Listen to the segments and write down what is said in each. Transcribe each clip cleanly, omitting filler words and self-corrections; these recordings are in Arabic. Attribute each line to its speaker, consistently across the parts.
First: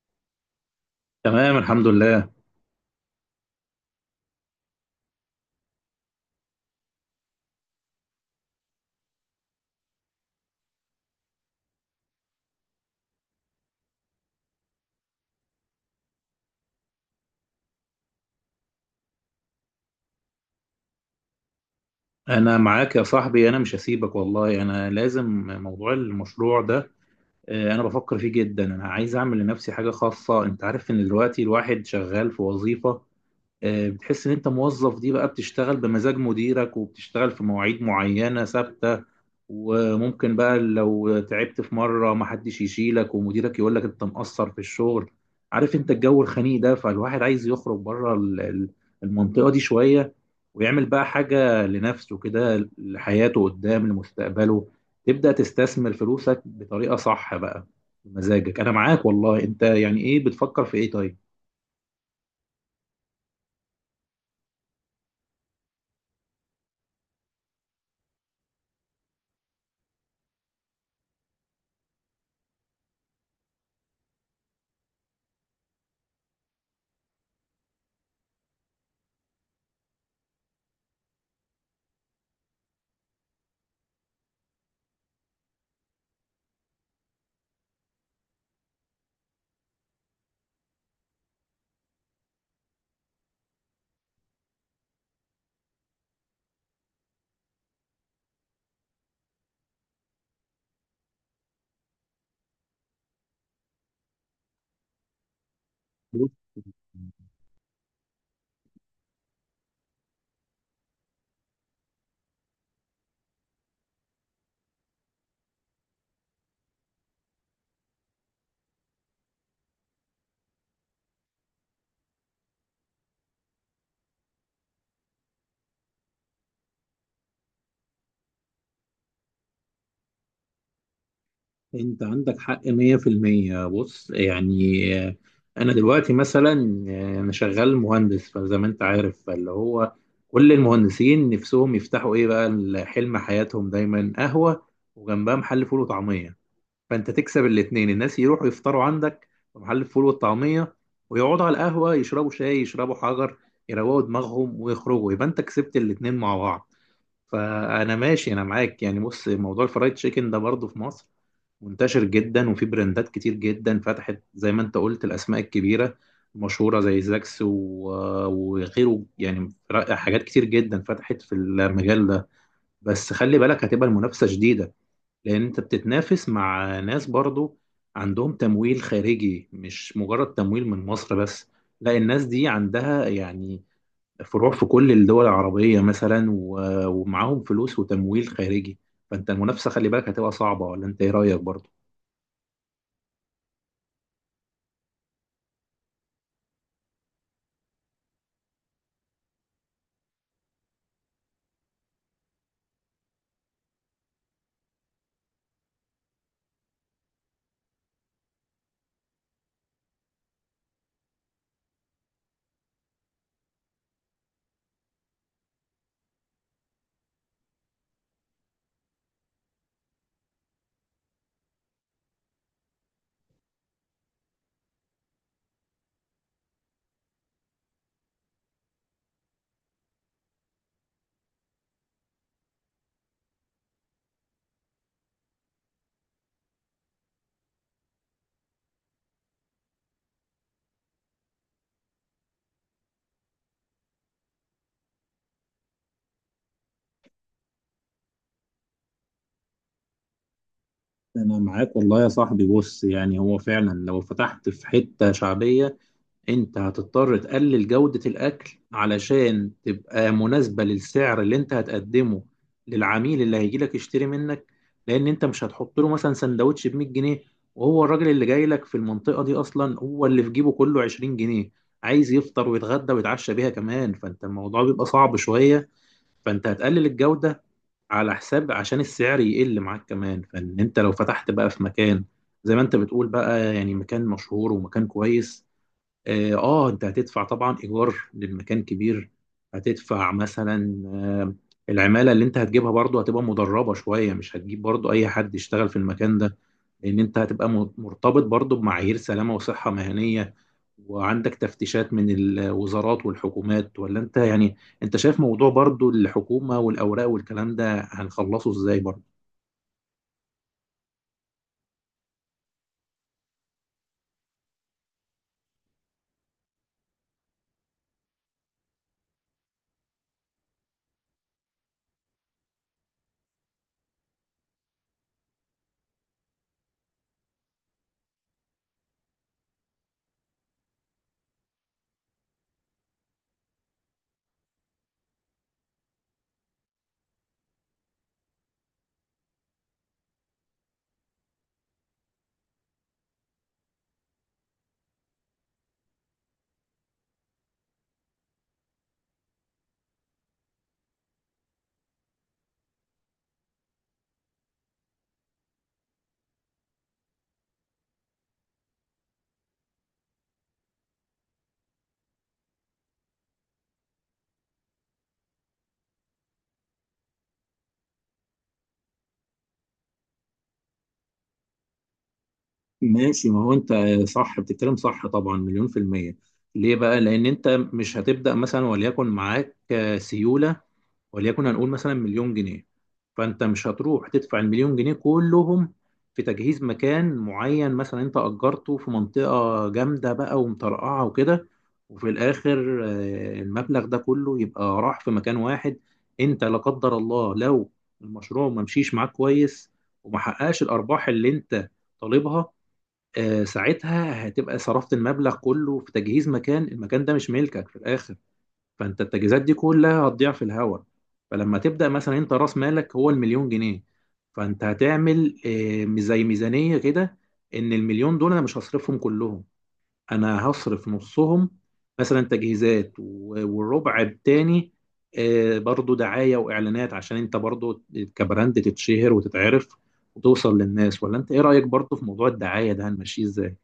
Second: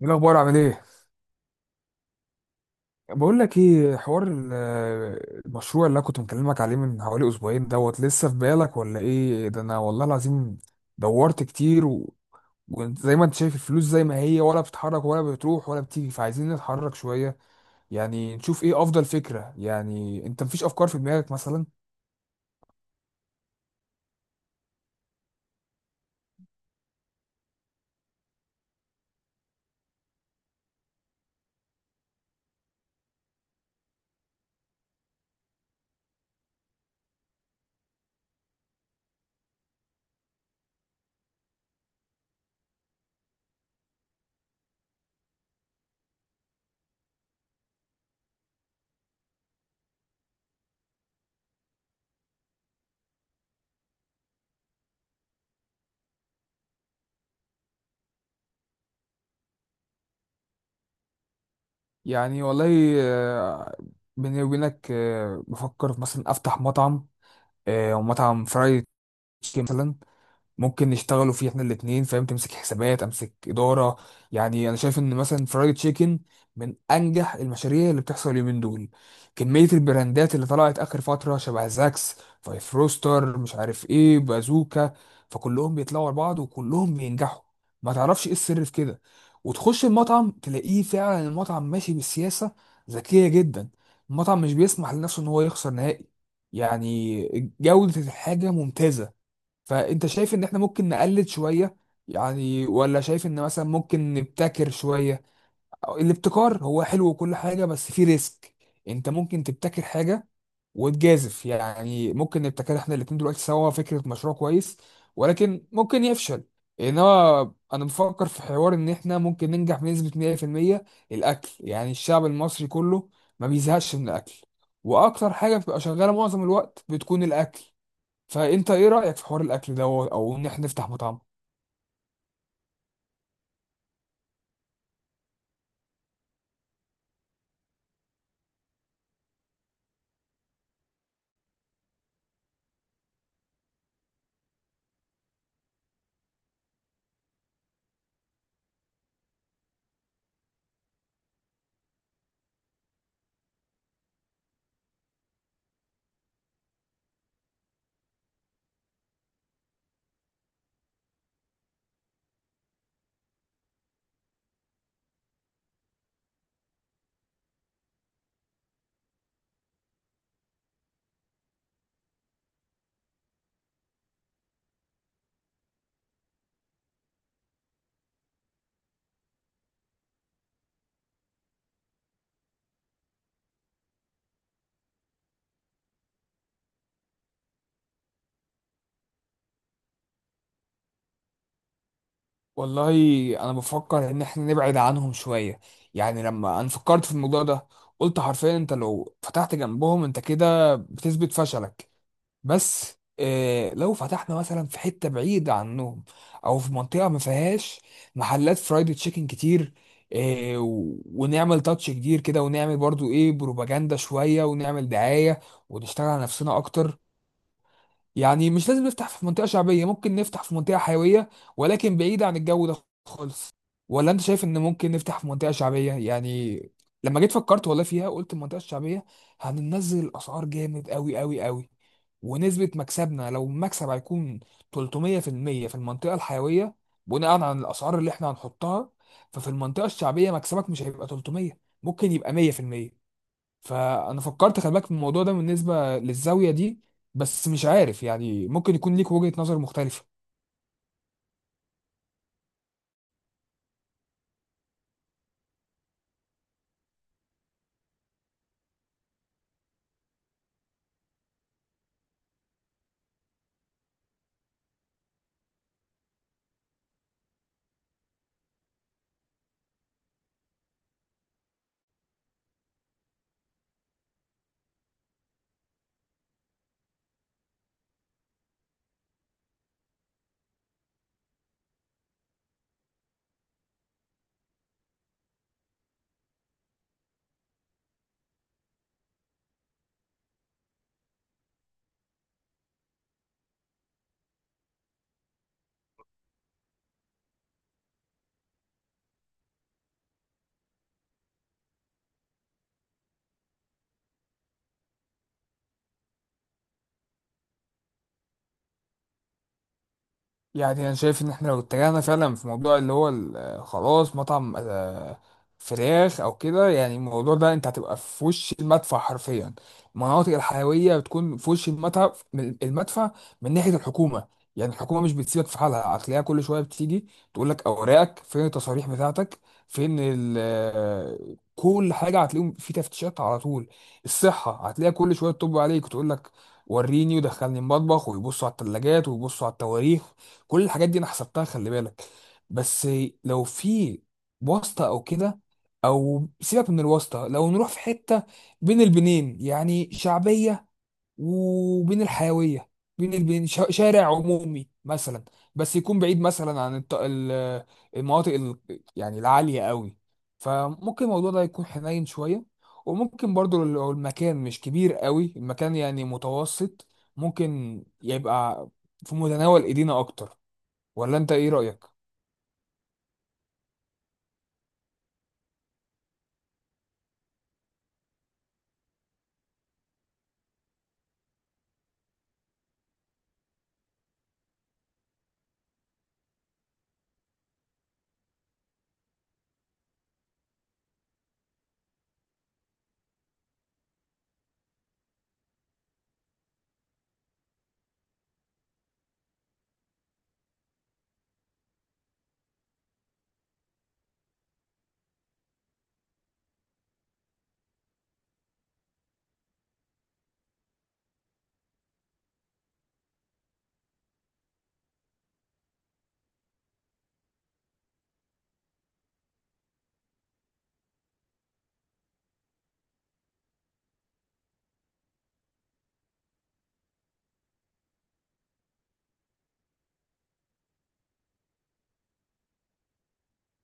Speaker 1: ايه الاخبار؟ عامل ايه؟
Speaker 2: تمام، الحمد لله.
Speaker 1: بقول لك ايه، حوار المشروع اللي انا كنت مكلمك عليه من حوالي اسبوعين دوت، لسه في بالك ولا ايه؟ ده انا والله العظيم دورت كتير وزي ما انت شايف الفلوس زي ما هي، ولا بتتحرك ولا بتروح ولا بتيجي، فعايزين نتحرك شوية. يعني نشوف ايه افضل فكرة. يعني انت مفيش افكار في دماغك مثلا؟
Speaker 2: انا معاك يا صاحبي، انا مش هسيبك والله، انا لازم موضوع المشروع ده. انا بفكر فيه جدا، انا عايز اعمل لنفسي حاجة خاصة. انت عارف ان دلوقتي الواحد شغال في وظيفة. بتحس ان انت موظف، دي بقى بتشتغل بمزاج مديرك وبتشتغل في مواعيد معينة ثابتة. وممكن بقى لو تعبت في مرة محدش يشيلك ومديرك يقولك انت مقصر في الشغل. عارف انت الجو الخنيق ده، فالواحد عايز يخرج بره المنطقة دي شوية. ويعمل بقى حاجة لنفسه كده، لحياته قدام، لمستقبله. تبدأ تستثمر فلوسك بطريقة صح بقى، بمزاجك. انا معاك والله. انت يعني ايه بتفكر في ايه؟
Speaker 1: يعني والله، آه، بيني وبينك، بفكر مثلا افتح مطعم، مطعم فرايد تشيكن مثلا. ممكن نشتغلوا فيه احنا الاثنين، فاهم؟ تمسك حسابات، امسك اداره. يعني انا شايف ان مثلا فرايد تشيكن من انجح المشاريع اللي بتحصل اليومين دول. كميه البراندات اللي طلعت اخر فتره، شبه زاكس، فايف روستر، مش عارف ايه، بازوكا، فكلهم بيطلعوا لبعض وكلهم بينجحوا. ما تعرفش ايه السر في كده؟ وتخش المطعم تلاقيه فعلا المطعم ماشي بالسياسه ذكيه جدا. المطعم مش بيسمح لنفسه ان هو يخسر نهائي، يعني جوده الحاجه ممتازه. فانت شايف ان احنا ممكن نقلل شوية يعني؟ ولا شايف ان مثلا ممكن نبتكر شوية؟ أو
Speaker 2: طيب.
Speaker 1: الابتكار هو حلو وكل حاجة، بس فيه ريسك. انت ممكن تبتكر حاجة وتجازف، يعني ممكن نبتكر احنا الاتنين دلوقتي سوا فكرة مشروع كويس، ولكن ممكن يفشل. انما انا بفكر في حوار ان احنا ممكن ننجح بنسبة 100%. الاكل يعني الشعب المصري كله ما بيزهقش من الاكل، واكتر حاجة بتبقى شغالة معظم الوقت بتكون الاكل. فانت ايه رأيك في حوار الاكل دوت، او ان احنا نفتح مطعم؟
Speaker 2: انت عندك حق 100%. بص يعني، انا دلوقتي مثلا، انا شغال مهندس. فزي ما انت عارف، فاللي هو كل المهندسين نفسهم يفتحوا ايه بقى؟ حلم حياتهم دايما قهوة، وجنبها محل فول وطعمية. فانت تكسب الاتنين، الناس يروحوا يفطروا عندك في محل الفول والطعمية ويقعدوا على القهوة يشربوا شاي يشربوا حجر يروقوا دماغهم ويخرجوا، يبقى انت كسبت الاتنين مع بعض. فانا ماشي، انا معاك يعني. بص، موضوع الفرايد تشيكن ده برضه في مصر منتشر جدا، وفي براندات كتير جدا فتحت زي ما انت قلت، الاسماء الكبيره مشهوره زي زاكس وغيره، يعني حاجات كتير جدا فتحت في المجال ده. بس خلي بالك هتبقى المنافسه شديده، لان انت بتتنافس مع ناس برضو عندهم تمويل خارجي، مش مجرد تمويل من مصر بس. لا، الناس دي عندها يعني فروع في كل الدول العربيه مثلا، ومعاهم فلوس وتمويل خارجي. فانت المنافسه خلي بالك هتبقى صعبه. ولا انت ايه رايك برضو؟
Speaker 1: والله انا بفكر ان احنا نبعد عنهم شوية. يعني لما انا فكرت في الموضوع ده، قلت حرفيا انت لو فتحت جنبهم انت كده بتثبت فشلك. بس إيه لو فتحنا مثلا في حتة بعيدة عنهم، او في منطقة ما فيهاش محلات فرايد تشيكن كتير، إيه ونعمل تاتش كتير كده، ونعمل برضو ايه، بروباجندا شوية، ونعمل دعاية، ونشتغل على نفسنا اكتر. يعني مش لازم نفتح في منطقة شعبية، ممكن نفتح في منطقة حيوية، ولكن بعيدة عن الجو ده خالص. ولا انت شايف ان ممكن نفتح في منطقة شعبية يعني؟ لما جيت فكرت والله فيها، قلت المنطقة الشعبية هننزل الأسعار جامد قوي قوي قوي، ونسبة مكسبنا، لو المكسب هيكون 300% في المية في المنطقة الحيوية بناء على الأسعار اللي احنا هنحطها، ففي المنطقة الشعبية مكسبك مش هيبقى 300، ممكن يبقى 100%. فانا فكرت خلي بالك في الموضوع ده بالنسبه للزاويه دي. بس مش عارف يعني، ممكن يكون ليك وجهه نظر مختلفه.
Speaker 2: انا معاك والله يا صاحبي. بص يعني، هو فعلا لو فتحت في حتة شعبية انت هتضطر تقلل جودة الاكل علشان تبقى مناسبة للسعر اللي انت هتقدمه للعميل اللي هيجيلك يشتري منك. لان انت مش هتحط له مثلا سندوتش ب 100 جنيه، وهو الراجل اللي جاي لك في المنطقة دي اصلا هو اللي في جيبه كله 20 جنيه، عايز يفطر ويتغدى ويتعشى بيها كمان. فانت الموضوع بيبقى صعب شوية. فانت هتقلل الجودة على حساب عشان السعر يقل معاك كمان. فان انت لو فتحت بقى في مكان زي ما انت بتقول بقى، يعني مكان مشهور ومكان كويس، انت هتدفع طبعا ايجار للمكان كبير. هتدفع مثلا العمالة اللي انت هتجيبها برضو هتبقى مدربة شوية، مش هتجيب برضو اي حد يشتغل في المكان ده، لان انت هتبقى مرتبط برضو بمعايير سلامة وصحة مهنية. وعندك تفتيشات من الوزارات والحكومات. ولا انت يعني انت شايف موضوع برضو الحكومة والاوراق والكلام ده هنخلصه ازاي برضو؟
Speaker 1: يعني انا شايف ان احنا لو اتجهنا فعلا في موضوع اللي هو خلاص مطعم، فراخ او كده، يعني الموضوع ده انت هتبقى في وش المدفع حرفيا. المناطق الحيويه بتكون في وش المدفع المدفع من ناحيه الحكومه. يعني الحكومه مش بتسيبك في حالها، هتلاقيها كل شويه بتيجي تقول لك اوراقك فين، التصاريح بتاعتك فين، ال آه، كل حاجه. هتلاقيهم في تفتيشات على طول. الصحه هتلاقيها كل شويه تطب عليك وتقول لك وريني ودخلني المطبخ، ويبصوا على الثلاجات ويبصوا على التواريخ. كل الحاجات دي انا حسبتها خلي بالك. بس لو في واسطة او كده، او سيبك من الواسطة، لو نروح في حتة بين البنين، يعني شعبية وبين الحيوية، بين البين، شارع عمومي مثلا، بس يكون بعيد مثلا عن المناطق يعني العالية قوي، فممكن الموضوع ده يكون حنين شوية. وممكن برضو لو المكان مش كبير قوي، المكان يعني متوسط، ممكن يبقى في متناول ايدينا اكتر. ولا انت ايه رأيك؟
Speaker 2: ماشي. ما هو انت صح، بتتكلم صح طبعا، مليون في المية. ليه بقى؟ لأن انت مش هتبدأ مثلا وليكن معاك سيولة، وليكن هنقول مثلا مليون جنيه. فانت مش هتروح تدفع المليون جنيه كلهم في تجهيز مكان معين. مثلا انت اجرته في منطقة جامدة بقى ومطرقعة وكده، وفي الاخر المبلغ ده كله يبقى راح في مكان واحد. انت لا قدر الله لو المشروع ما مشيش معاك كويس وما حققش الارباح اللي انت طالبها، ساعتها هتبقى صرفت المبلغ كله في تجهيز مكان، المكان ده مش ملكك في الاخر. فانت التجهيزات دي كلها هتضيع في الهوا. فلما تبدا مثلا انت راس مالك هو المليون جنيه، فانت هتعمل زي ميزانيه كده. ان المليون دول انا مش هصرفهم كلهم، انا هصرف نصهم مثلا تجهيزات، والربع التاني برضو دعايه واعلانات عشان انت برضو كبراند تتشهر وتتعرف وتوصل للناس. ولا انت ايه رايك برضو في موضوع الدعايه ده هنمشيه ازاي؟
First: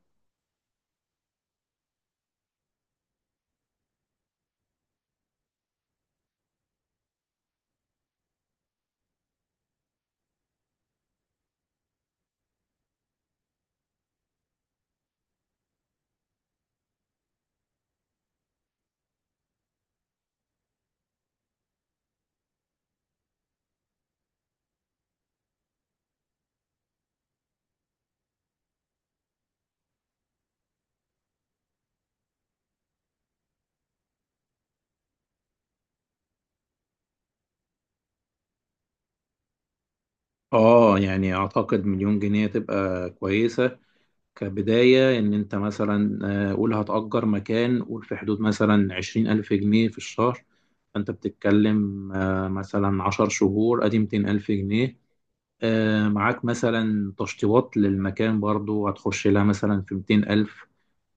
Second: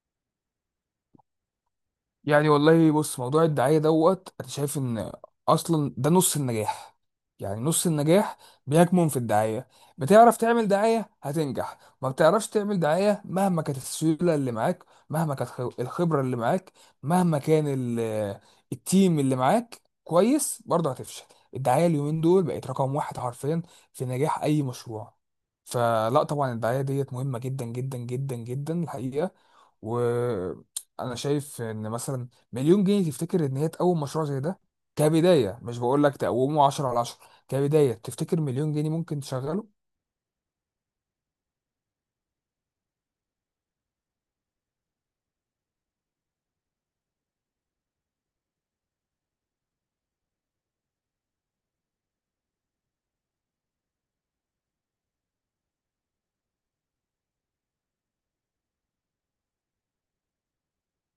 Speaker 1: يعني والله بص، موضوع الدعاية دوت انا شايف ان اصلا ده نص النجاح. يعني نص النجاح بيكمن في الدعاية. بتعرف تعمل دعاية هتنجح، ما بتعرفش تعمل دعاية مهما كانت السيولة اللي معاك، مهما كانت الخبرة اللي معاك، مهما كان التيم اللي معاك كويس، برضه هتفشل. الدعاية اليومين دول بقت رقم واحد حرفيا في نجاح اي مشروع. فلا طبعا الدعاية ديت مهمة جدا جدا جدا جدا الحقيقة. انا شايف ان مثلا مليون جنيه، تفتكر ان هي تقوم مشروع زي ده كبدايه؟ مش بقول لك تقومه 10 على 10، كبدايه تفتكر مليون جنيه ممكن تشغله؟
Speaker 2: اه، يعني اعتقد مليون جنيه تبقى كويسه كبداية. إن أنت مثلا قول هتأجر مكان، قول في حدود مثلا 20,000 جنيه في الشهر. فأنت بتتكلم مثلا 10 شهور، أدي 200,000 جنيه. معاك مثلا تشطيبات للمكان برضو هتخش لها مثلا في 200,000،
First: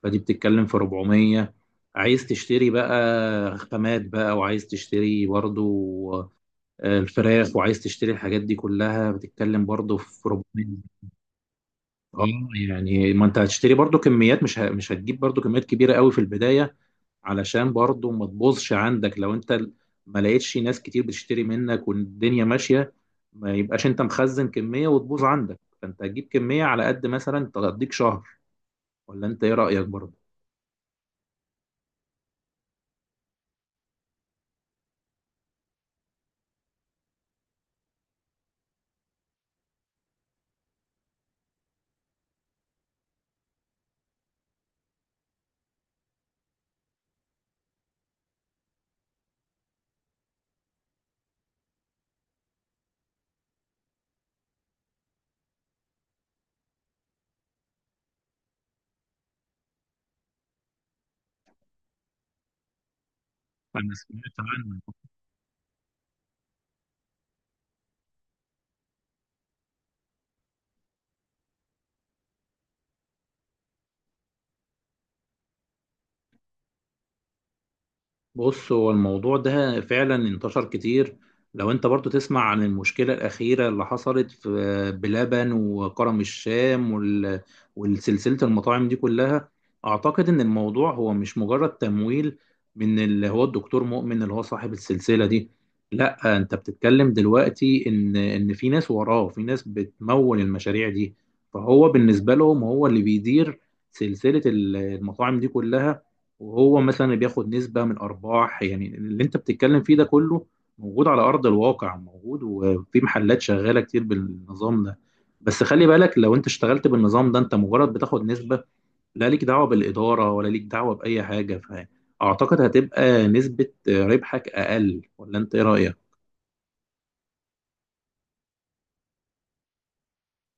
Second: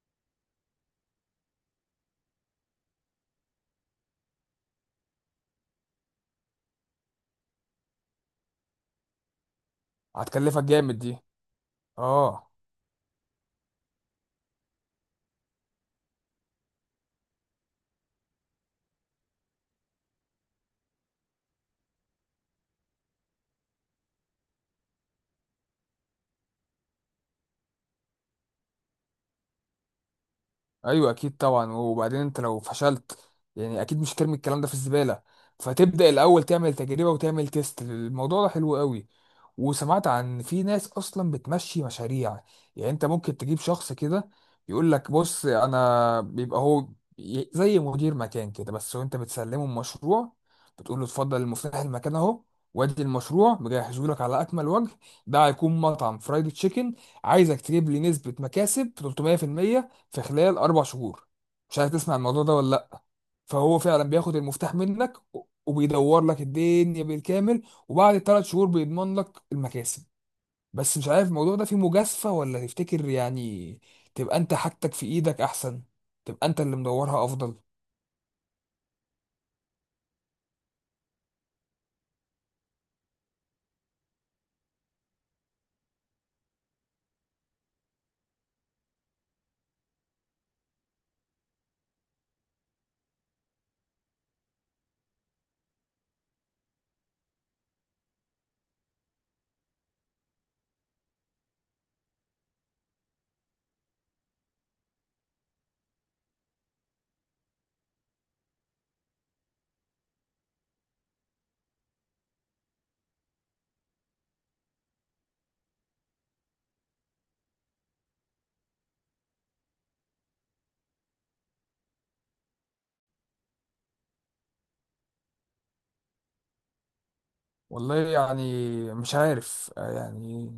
Speaker 2: فدي بتتكلم في 400. عايز تشتري بقى خامات بقى، وعايز تشتري برضو الفراخ، وعايز تشتري الحاجات دي كلها بتتكلم برضو في
Speaker 1: هتكلفك جامد
Speaker 2: 400.
Speaker 1: دي،
Speaker 2: اه.
Speaker 1: اه.
Speaker 2: يعني ما انت هتشتري برضو كميات، مش مش هتجيب برضو كميات كبيره قوي في البدايه، علشان برضو ما تبوظش عندك لو انت ما لقيتش ناس كتير بتشتري منك والدنيا ماشيه. ما يبقاش انت مخزن كميه وتبوظ عندك. فانت هتجيب كميه على قد مثلا تقضيك شهر. ولا انت ايه رايك برضو؟
Speaker 1: ايوه اكيد طبعا، وبعدين انت لو فشلت يعني اكيد مش ترمي الكلام ده في الزباله. فتبدا الاول تعمل تجربه وتعمل تيست، الموضوع ده حلو قوي. وسمعت عن، في ناس اصلا بتمشي مشاريع. يعني انت ممكن تجيب شخص كده يقول لك بص انا بيبقى هو، زي مدير مكان كده بس، وانت بتسلمه المشروع، بتقول له اتفضل المفتاح، المكان اهو، وادي المشروع مجهزه لك على اكمل وجه. ده هيكون مطعم فرايد تشيكن، عايزك تجيب لي نسبه مكاسب 300% في خلال اربع شهور. مش عارف تسمع الموضوع ده ولا لا؟ فهو
Speaker 2: انا
Speaker 1: فعلا
Speaker 2: سمعت
Speaker 1: بياخد المفتاح
Speaker 2: عنه.
Speaker 1: منك، وبيدور لك الدنيا بالكامل، وبعد الثلاث شهور بيضمن لك المكاسب. بس مش عارف الموضوع ده فيه مجازفة، ولا تفتكر يعني تبقى انت حاجتك في ايدك احسن، تبقى انت اللي مدورها افضل؟
Speaker 2: بص، هو الموضوع ده فعلا انتشر كتير. لو انت برضو تسمع عن المشكلة الأخيرة اللي حصلت في بلبن وكرم الشام والسلسلة المطاعم دي كلها، أعتقد إن الموضوع هو مش مجرد تمويل من اللي هو الدكتور مؤمن اللي هو صاحب السلسلة دي. لا، انت بتتكلم دلوقتي إن في ناس وراه، في ناس بتمول المشاريع دي. فهو بالنسبة لهم هو اللي بيدير سلسلة المطاعم دي كلها، وهو مثلا اللي بياخد نسبة من أرباح. يعني اللي أنت بتتكلم فيه ده كله موجود على أرض الواقع، موجود وفي محلات شغالة كتير بالنظام ده. بس خلي بالك، لو أنت اشتغلت بالنظام ده أنت مجرد بتاخد نسبة، لا ليك دعوة بالإدارة ولا ليك دعوة بأي حاجة. فأعتقد هتبقى نسبة ربحك أقل. ولا أنت إيه رأيك؟
Speaker 1: والله يعني مش عارف، آه يعني،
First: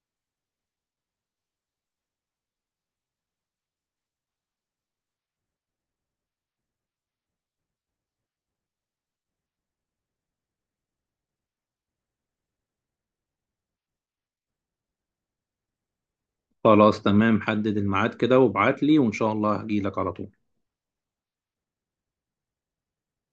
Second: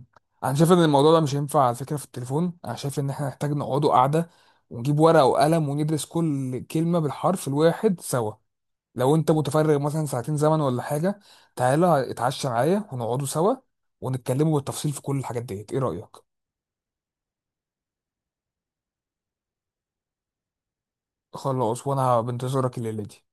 Speaker 1: انا شايف ان الموضوع ده مش هينفع على فكرة في التليفون. انا شايف ان احنا نحتاج نقعدوا قعدة ونجيب ورقة وقلم، وندرس كل كلمة بالحرف الواحد سوا. لو انت متفرغ مثلا ساعتين زمن ولا حاجه، تعالى اتعشى معايا ونقعدوا سوا، ونتكلموا بالتفصيل في كل الحاجات ديت. ايه رايك؟
Speaker 2: خلاص تمام، حدد الميعاد كده وابعت لي، وإن شاء الله هجيلك على طول.
Speaker 1: خلاص، وانا بنتظرك الليله دي.